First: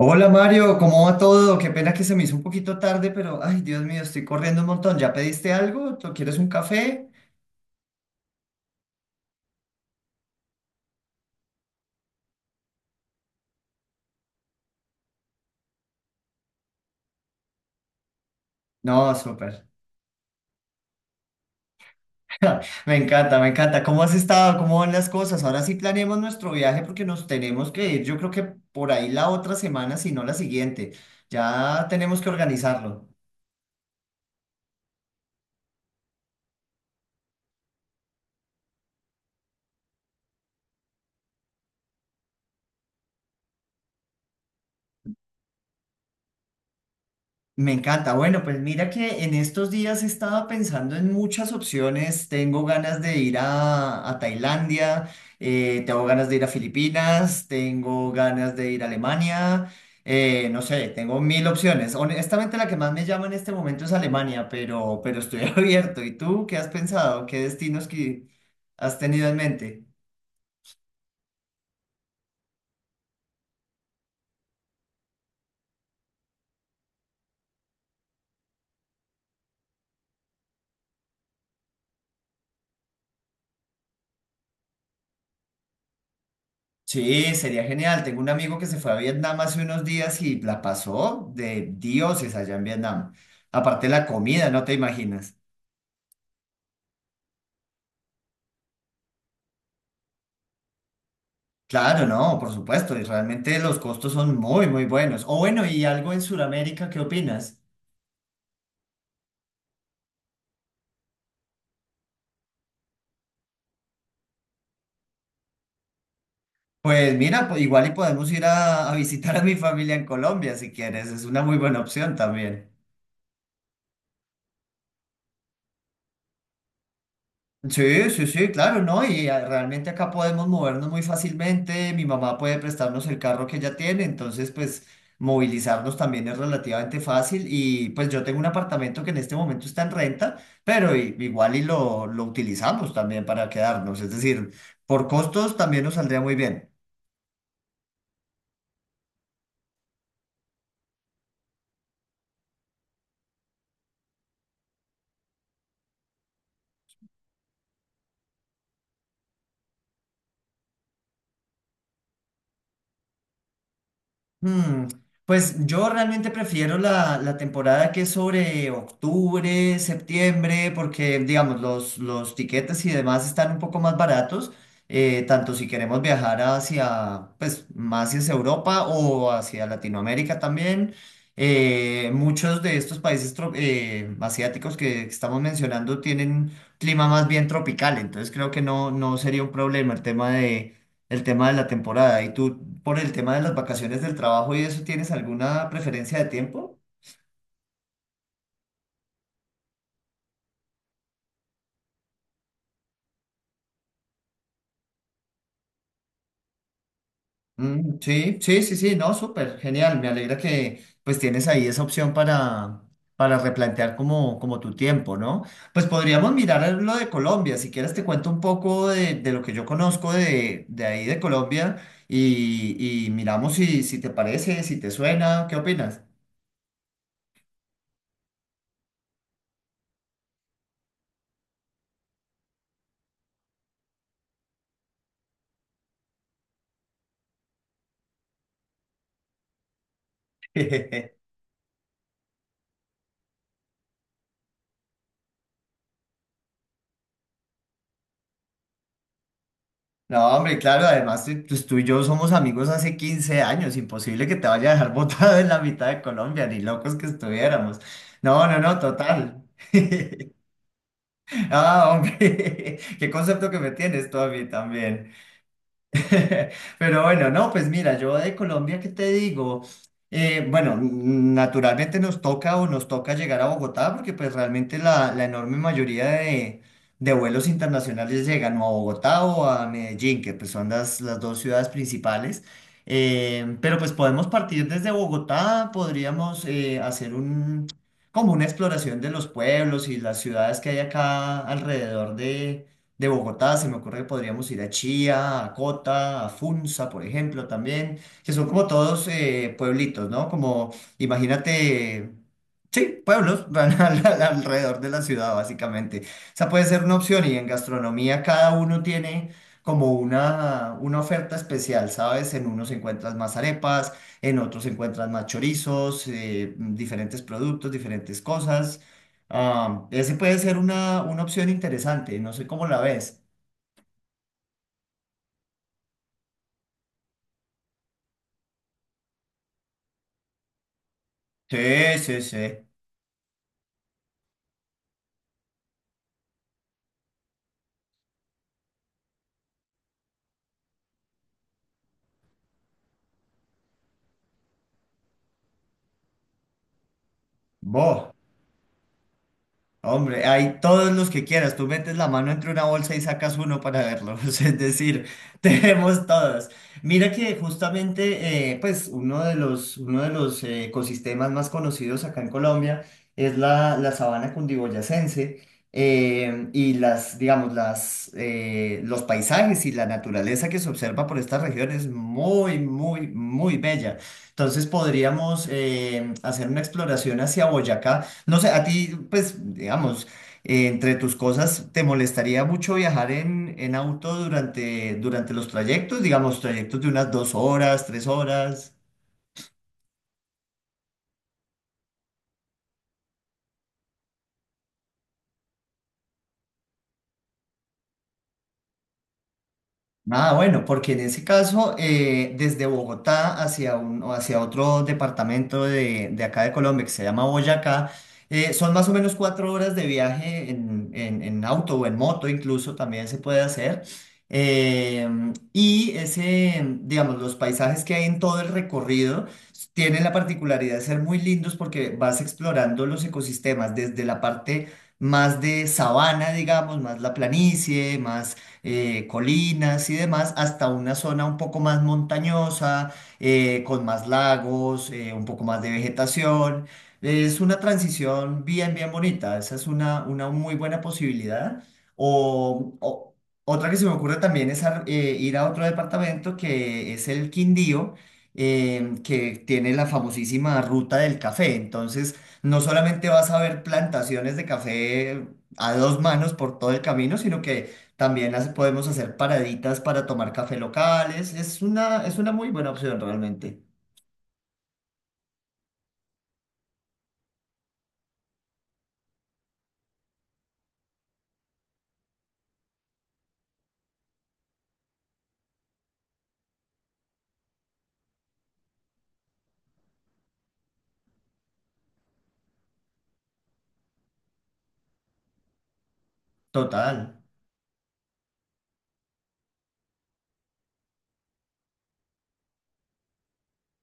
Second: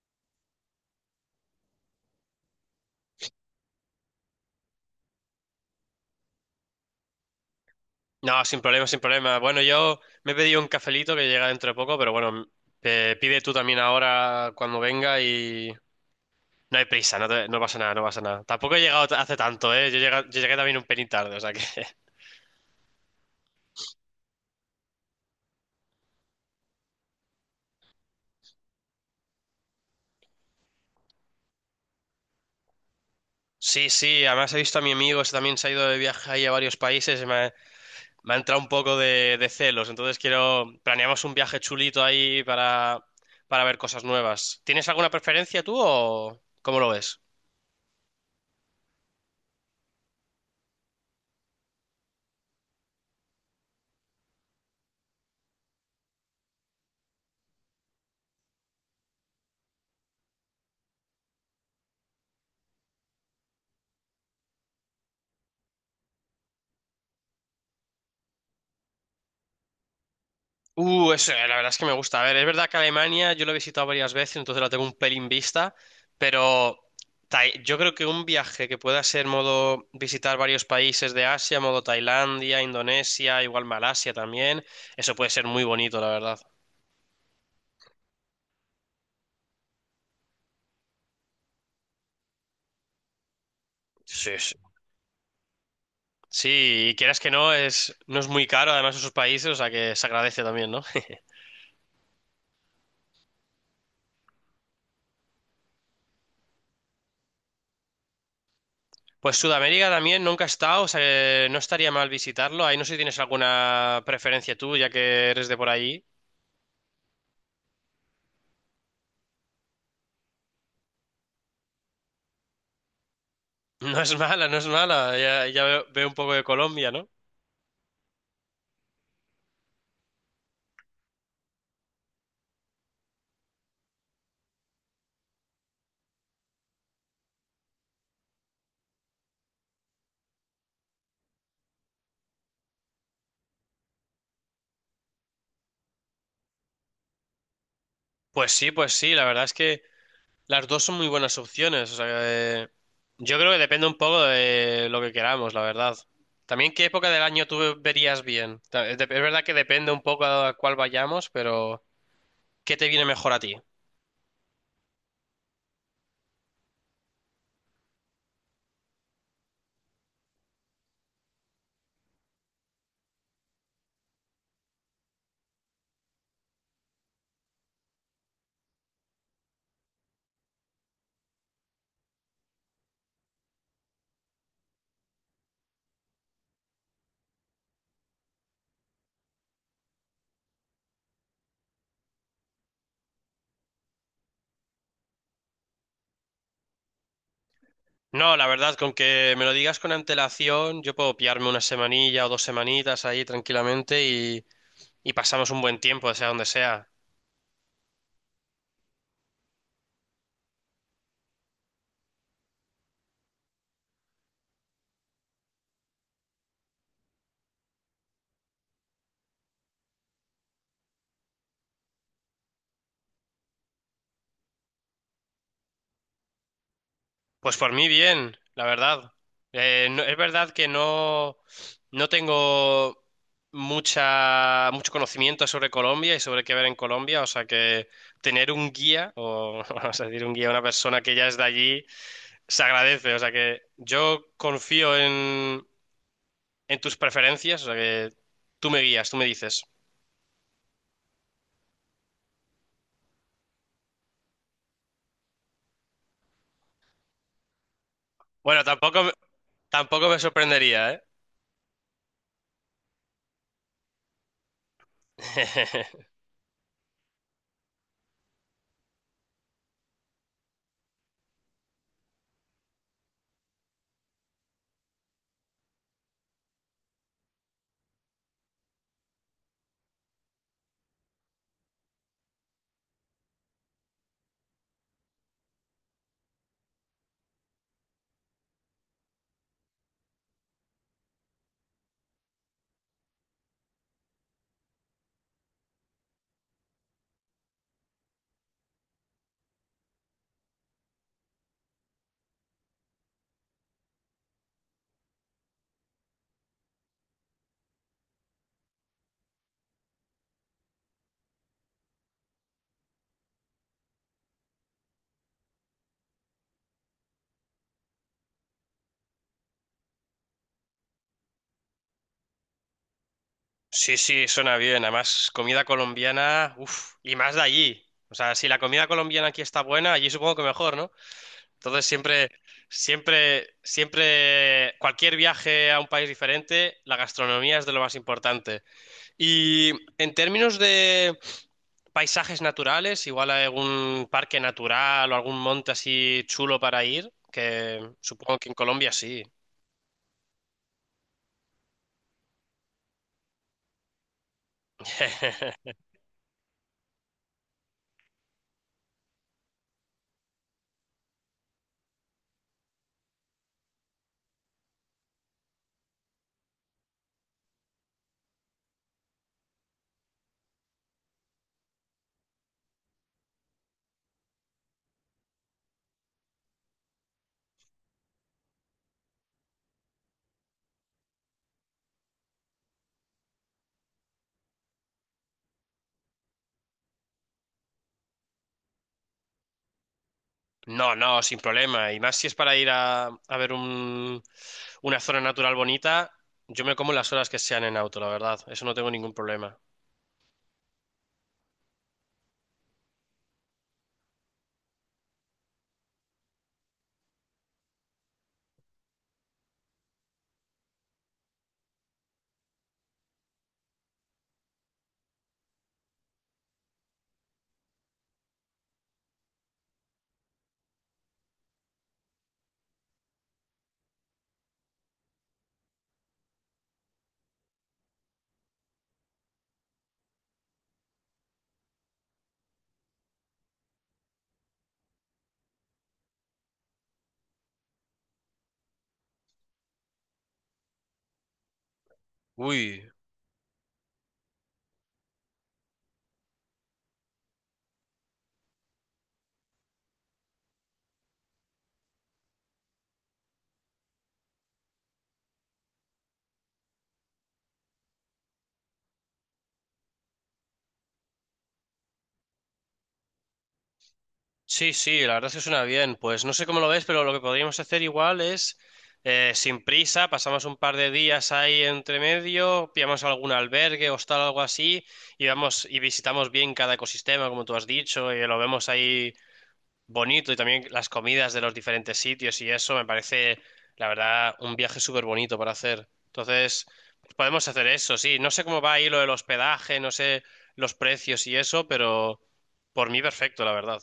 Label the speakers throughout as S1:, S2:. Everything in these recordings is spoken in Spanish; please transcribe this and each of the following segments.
S1: Hola Mario, ¿cómo va todo? Qué pena que se me hizo un poquito tarde, pero ay, Dios mío, estoy corriendo un montón. ¿Ya pediste algo? ¿Tú quieres un café?
S2: No, sin problema, sin problema. Bueno, yo me he pedido un cafelito que llega dentro de poco, pero bueno, pide tú también ahora cuando venga y no hay prisa, no, no pasa nada, no pasa nada. Tampoco he
S1: No,
S2: llegado hace
S1: súper.
S2: tanto, ¿eh? Yo llegué también un pelín tarde, o sea que
S1: Me encanta, me encanta. ¿Cómo has estado? ¿Cómo van las cosas? Ahora sí planeemos nuestro viaje porque nos tenemos que ir. Yo creo que por ahí la otra semana, si no la siguiente. Ya tenemos que organizarlo.
S2: Sí, sí, además he visto a mi amigo, ese también se ha ido de viaje ahí a varios países y me ha entrado un poco de celos, entonces quiero. Planeamos un viaje chulito ahí para ver cosas nuevas. ¿Tienes alguna preferencia tú o cómo lo ves?
S1: Me encanta. Bueno, pues mira que en estos días estaba pensando en muchas opciones. Tengo ganas de ir a Tailandia, tengo ganas de ir a Filipinas, tengo ganas de ir a Alemania, no sé, tengo mil opciones. Honestamente, la que más me llama en este momento es Alemania, pero estoy abierto. ¿Y tú qué has pensado? ¿Qué destinos que has tenido en mente?
S2: Eso, la verdad es que me gusta. A ver, es verdad que Alemania yo lo he visitado varias veces, entonces la tengo un pelín vista, pero yo creo que un viaje que pueda ser modo visitar varios países de Asia, modo Tailandia, Indonesia, igual Malasia también, eso puede ser muy bonito, la verdad.
S1: Sí, sería genial. Tengo un amigo que se fue a Vietnam hace unos días y la pasó de dioses allá en Vietnam. Aparte la
S2: Sí,
S1: comida,
S2: sí.
S1: no te imaginas.
S2: Sí, y quieras que no, no es muy caro además esos países, o sea que se agradece también, ¿no?
S1: Claro, no, por supuesto. Y realmente los costos son muy, muy buenos. O bueno, y algo en Sudamérica, ¿qué opinas?
S2: Pues Sudamérica también nunca he estado, o sea que no estaría mal visitarlo. Ahí no sé si tienes alguna preferencia tú, ya que eres de por ahí.
S1: Pues mira, igual y podemos ir a visitar a mi familia en Colombia si quieres. Es una muy buena opción también.
S2: No es mala, no es mala. Ya, ya veo, un poco de Colombia, ¿no?
S1: Sí, sí, sí, claro, ¿no? Y realmente acá podemos movernos muy fácilmente. Mi mamá puede prestarnos el carro que ella tiene, entonces pues movilizarnos también es relativamente fácil. Y pues yo tengo un apartamento que en este momento está en renta, pero igual y lo utilizamos también para quedarnos. Es decir, por costos también nos saldría muy bien.
S2: Pues sí, la verdad es que las dos son muy buenas opciones. O sea, eh, yo creo que depende un poco de lo que queramos, la verdad. También qué época del año tú verías bien. Es verdad que depende un poco a cuál vayamos, pero ¿qué te viene mejor a ti?
S1: Hmm. Pues yo realmente prefiero la temporada que es sobre octubre, septiembre, porque digamos los tiquetes y demás están un poco más baratos, tanto si queremos viajar hacia, pues más hacia Europa o hacia Latinoamérica también. Muchos de estos países asiáticos que estamos mencionando tienen clima más bien tropical, entonces creo que no, no sería un problema el tema de la temporada. ¿Y tú, por el tema de las vacaciones del trabajo y eso, tienes alguna preferencia de tiempo?
S2: No, la verdad, con que me lo digas con antelación, yo puedo pillarme una semanilla o 2 semanitas ahí tranquilamente y pasamos un buen tiempo, sea donde sea.
S1: Mm, sí, sí, sí, sí, no, súper, genial. Me alegra que pues tienes ahí esa opción para, replantear como tu tiempo, ¿no? Pues podríamos mirar lo de Colombia. Si quieres te cuento un poco de lo que yo conozco de ahí de Colombia y miramos si te parece, si te suena, ¿qué opinas?
S2: Pues por mí bien, la verdad. Es verdad que no tengo mucho conocimiento sobre Colombia y sobre qué ver en Colombia, o sea que tener un guía, o vamos a decir un guía, una persona que ya es de allí, se agradece. O sea que yo confío en tus preferencias, o sea que tú me guías, tú me dices.
S1: No, hombre, claro, además pues, tú y yo somos amigos hace 15 años, imposible que te vaya a dejar botado en la mitad de Colombia, ni locos que estuviéramos. No, no,
S2: Bueno,
S1: no,
S2: tampoco, me-
S1: total.
S2: tampoco me sorprendería, ¿eh?
S1: Ah, hombre, qué concepto que me tienes tú a mí también. Pero bueno, no, pues mira, yo de Colombia, ¿qué te digo? Bueno, naturalmente nos toca llegar a Bogotá porque pues realmente la enorme mayoría de vuelos internacionales llegan o a Bogotá o a Medellín, que pues son las dos ciudades principales. Pero pues podemos partir desde Bogotá, podríamos hacer como una exploración de los pueblos y las ciudades que hay acá alrededor de Bogotá. Se me ocurre que podríamos ir a Chía, a Cota, a Funza, por ejemplo, también, que son como todos pueblitos, ¿no? Como, imagínate, sí, pueblos van alrededor de la ciudad, básicamente. Esa puede ser una opción y en gastronomía cada uno tiene como una oferta especial, ¿sabes? En unos encuentras más arepas, en otros encuentras más chorizos, diferentes productos, diferentes cosas. Ah, ese puede ser una opción interesante, no sé cómo la ves.
S2: Sí, sí, suena bien. Además, comida colombiana, uff, y más de allí. O sea, si la comida colombiana aquí está buena, allí supongo que mejor, ¿no? Entonces
S1: Sí, sí,
S2: siempre,
S1: sí.
S2: siempre, siempre, cualquier viaje a un país diferente, la gastronomía es de lo más importante. Y en términos de paisajes naturales, igual hay algún parque natural o algún monte así chulo para ir, que
S1: Vos.
S2: supongo que en Colombia sí.
S1: Hombre, hay todos los que quieras. Tú metes la mano entre una bolsa y sacas uno para verlos. Es decir, tenemos todos. Mira que justamente, pues uno de los ecosistemas más conocidos acá en Colombia es la sabana cundiboyacense, y los paisajes y la naturaleza que se observa por esta región es muy, muy, muy bella. Entonces podríamos hacer una exploración hacia Boyacá. No sé, a ti, pues, digamos, entre tus cosas, ¿te molestaría mucho viajar en auto durante, los trayectos? Digamos, trayectos de unas 2 horas, 3 horas.
S2: No, no, sin problema. Y más si es para ir a ver una zona natural bonita, yo me como las horas que sean en auto, la verdad. Eso no tengo ningún problema.
S1: Ah, bueno, porque en ese caso, desde Bogotá hacia o hacia otro departamento de acá de Colombia que se llama Boyacá, son más o menos 4 horas de viaje en, auto o en moto, incluso también se puede hacer. Y ese, digamos, los paisajes que hay en todo el recorrido tienen la particularidad de ser muy lindos porque vas explorando los ecosistemas desde la parte más de sabana, digamos, más la planicie, más colinas y demás, hasta una zona un poco más montañosa, con más lagos, un poco más de vegetación. Es una transición bien, bien bonita. Esa es una muy buena posibilidad. O,
S2: Uy,
S1: o- otra que se me ocurre también es ir a otro departamento que es el Quindío, que tiene la famosísima ruta del café. Entonces, no solamente vas a ver plantaciones de café a dos manos por todo el camino, sino que también las podemos hacer paraditas para tomar café locales. Es una muy buena opción realmente.
S2: sí, sí, la verdad es que suena bien. Pues no sé cómo lo ves, pero lo que podríamos hacer igual es, sin prisa, pasamos un par de días ahí entre medio, pillamos algún albergue, hostal o algo así, y vamos y visitamos bien cada ecosistema, como tú has dicho, y lo vemos ahí bonito y también las comidas de los diferentes sitios y eso me parece, la verdad, un viaje súper bonito para hacer. Entonces, pues
S1: Total.
S2: podemos hacer eso, sí. No sé cómo va ahí lo del hospedaje, no sé los precios y eso, pero por mí perfecto, la verdad.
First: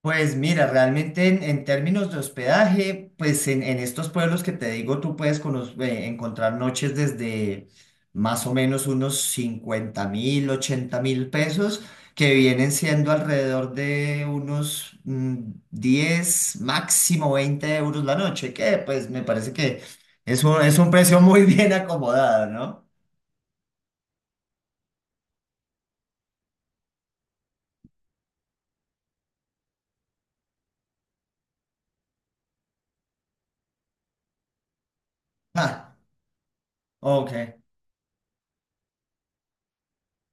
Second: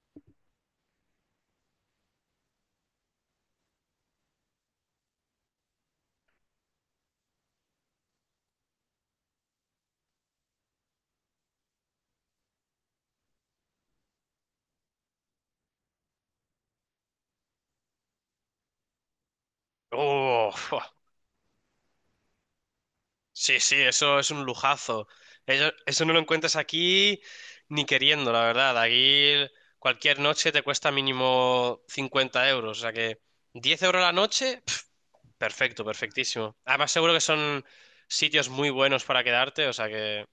S1: Pues mira, realmente en términos de hospedaje, pues en estos pueblos que te digo, tú puedes encontrar noches desde más o menos unos 50.000, 80.000 pesos, que vienen siendo alrededor de unos 10, máximo 20 euros la noche, que pues me parece que es
S2: Oh,
S1: un, es
S2: fua.
S1: un precio muy bien acomodado, ¿no?
S2: Sí, sí, eso es un lujazo. Eso, no lo encuentras aquí ni queriendo, la verdad. Aquí cualquier noche te cuesta mínimo 50 euros, o sea que 10 euros la noche. Perfecto,
S1: Ah,
S2: perfectísimo. Además, seguro que
S1: ok.
S2: son sitios muy buenos para quedarte, o sea que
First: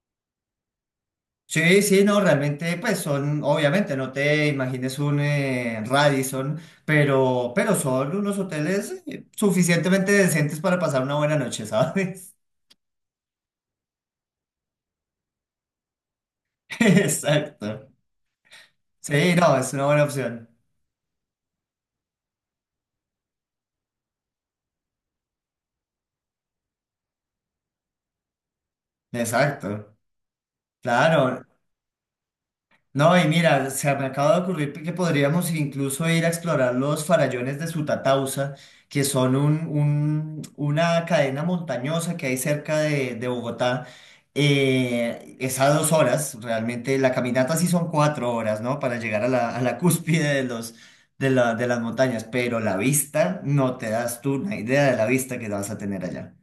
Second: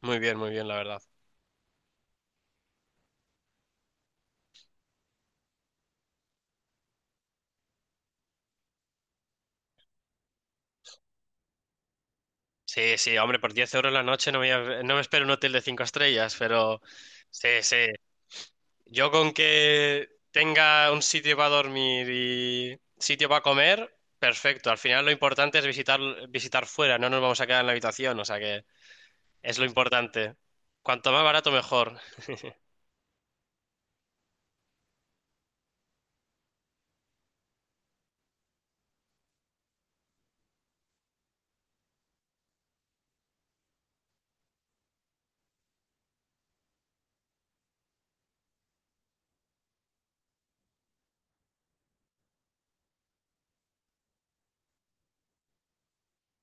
S2: muy bien, la verdad.
S1: Sí, sí, no, realmente, pues son, obviamente, no te imagines un Radisson, pero son unos hoteles suficientemente decentes para pasar una buena noche, ¿sabes?
S2: Sí, sí, hombre, por 10 euros la noche no me espero un hotel de 5 estrellas, pero sí, sí.
S1: Exacto.
S2: Yo con
S1: Sí, no, es una buena
S2: que
S1: opción.
S2: tenga un sitio para dormir y sitio para comer, perfecto. Al final lo importante es visitar, visitar fuera, no nos vamos a quedar en la habitación, o sea que es lo
S1: Exacto.
S2: importante. Cuanto más
S1: Claro.
S2: barato, mejor.
S1: No, y mira, se me acaba de ocurrir que podríamos incluso ir a explorar los farallones de Sutatausa, que son una cadena montañosa que hay cerca de Bogotá. Es a 2 horas, realmente la caminata sí son 4 horas, ¿no? Para llegar a la, cúspide de las montañas, pero la vista, no te das tú una idea de la vista que vas a tener allá.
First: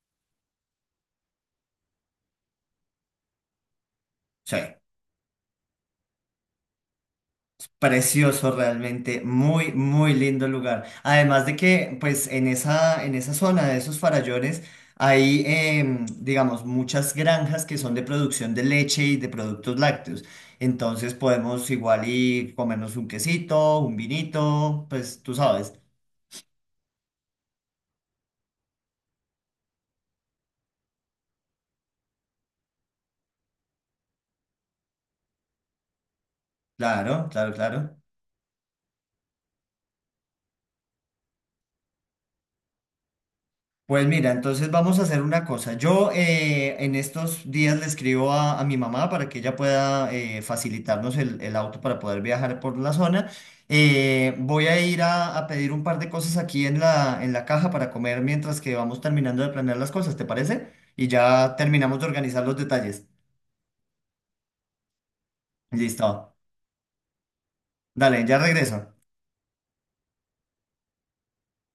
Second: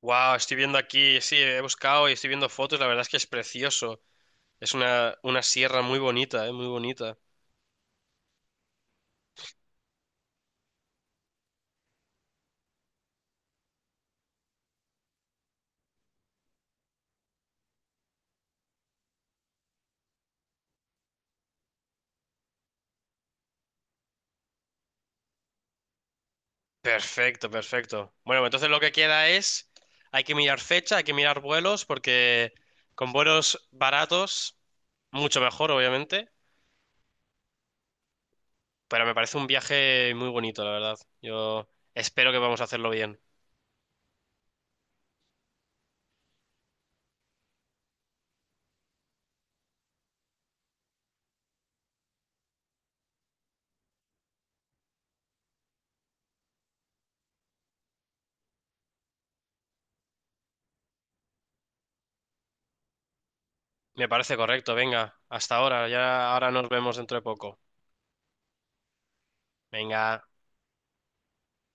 S2: Wow, estoy viendo aquí, sí, he buscado y estoy viendo fotos, la verdad es que es precioso.
S1: Sí.
S2: Es una sierra muy bonita, ¿eh? Muy bonita.
S1: Precioso realmente, muy, muy lindo lugar. Además de que, pues, en esa, zona de esos farallones hay, digamos, muchas granjas que son de producción de leche y de productos lácteos. Entonces podemos igual y comernos un quesito, un vinito, pues, tú sabes.
S2: Perfecto, perfecto. Bueno, pues entonces lo que queda es, hay que mirar fecha, hay que mirar vuelos, porque con vuelos baratos, mucho mejor, obviamente,
S1: Claro, claro, claro.
S2: pero me parece un viaje muy bonito, la verdad. Yo espero que vamos a hacerlo bien.
S1: Pues mira, entonces vamos a hacer una cosa. Yo en estos días le escribo a mi mamá para que ella pueda facilitarnos el auto para poder viajar por la zona. Voy a ir a pedir un par de cosas aquí en la, caja para comer mientras que vamos terminando de planear las cosas, ¿te parece? Y ya terminamos de organizar los detalles.
S2: Me parece correcto, venga, hasta ahora, ya
S1: Listo.
S2: ahora nos vemos dentro de poco.
S1: Dale, ya regreso.
S2: Venga.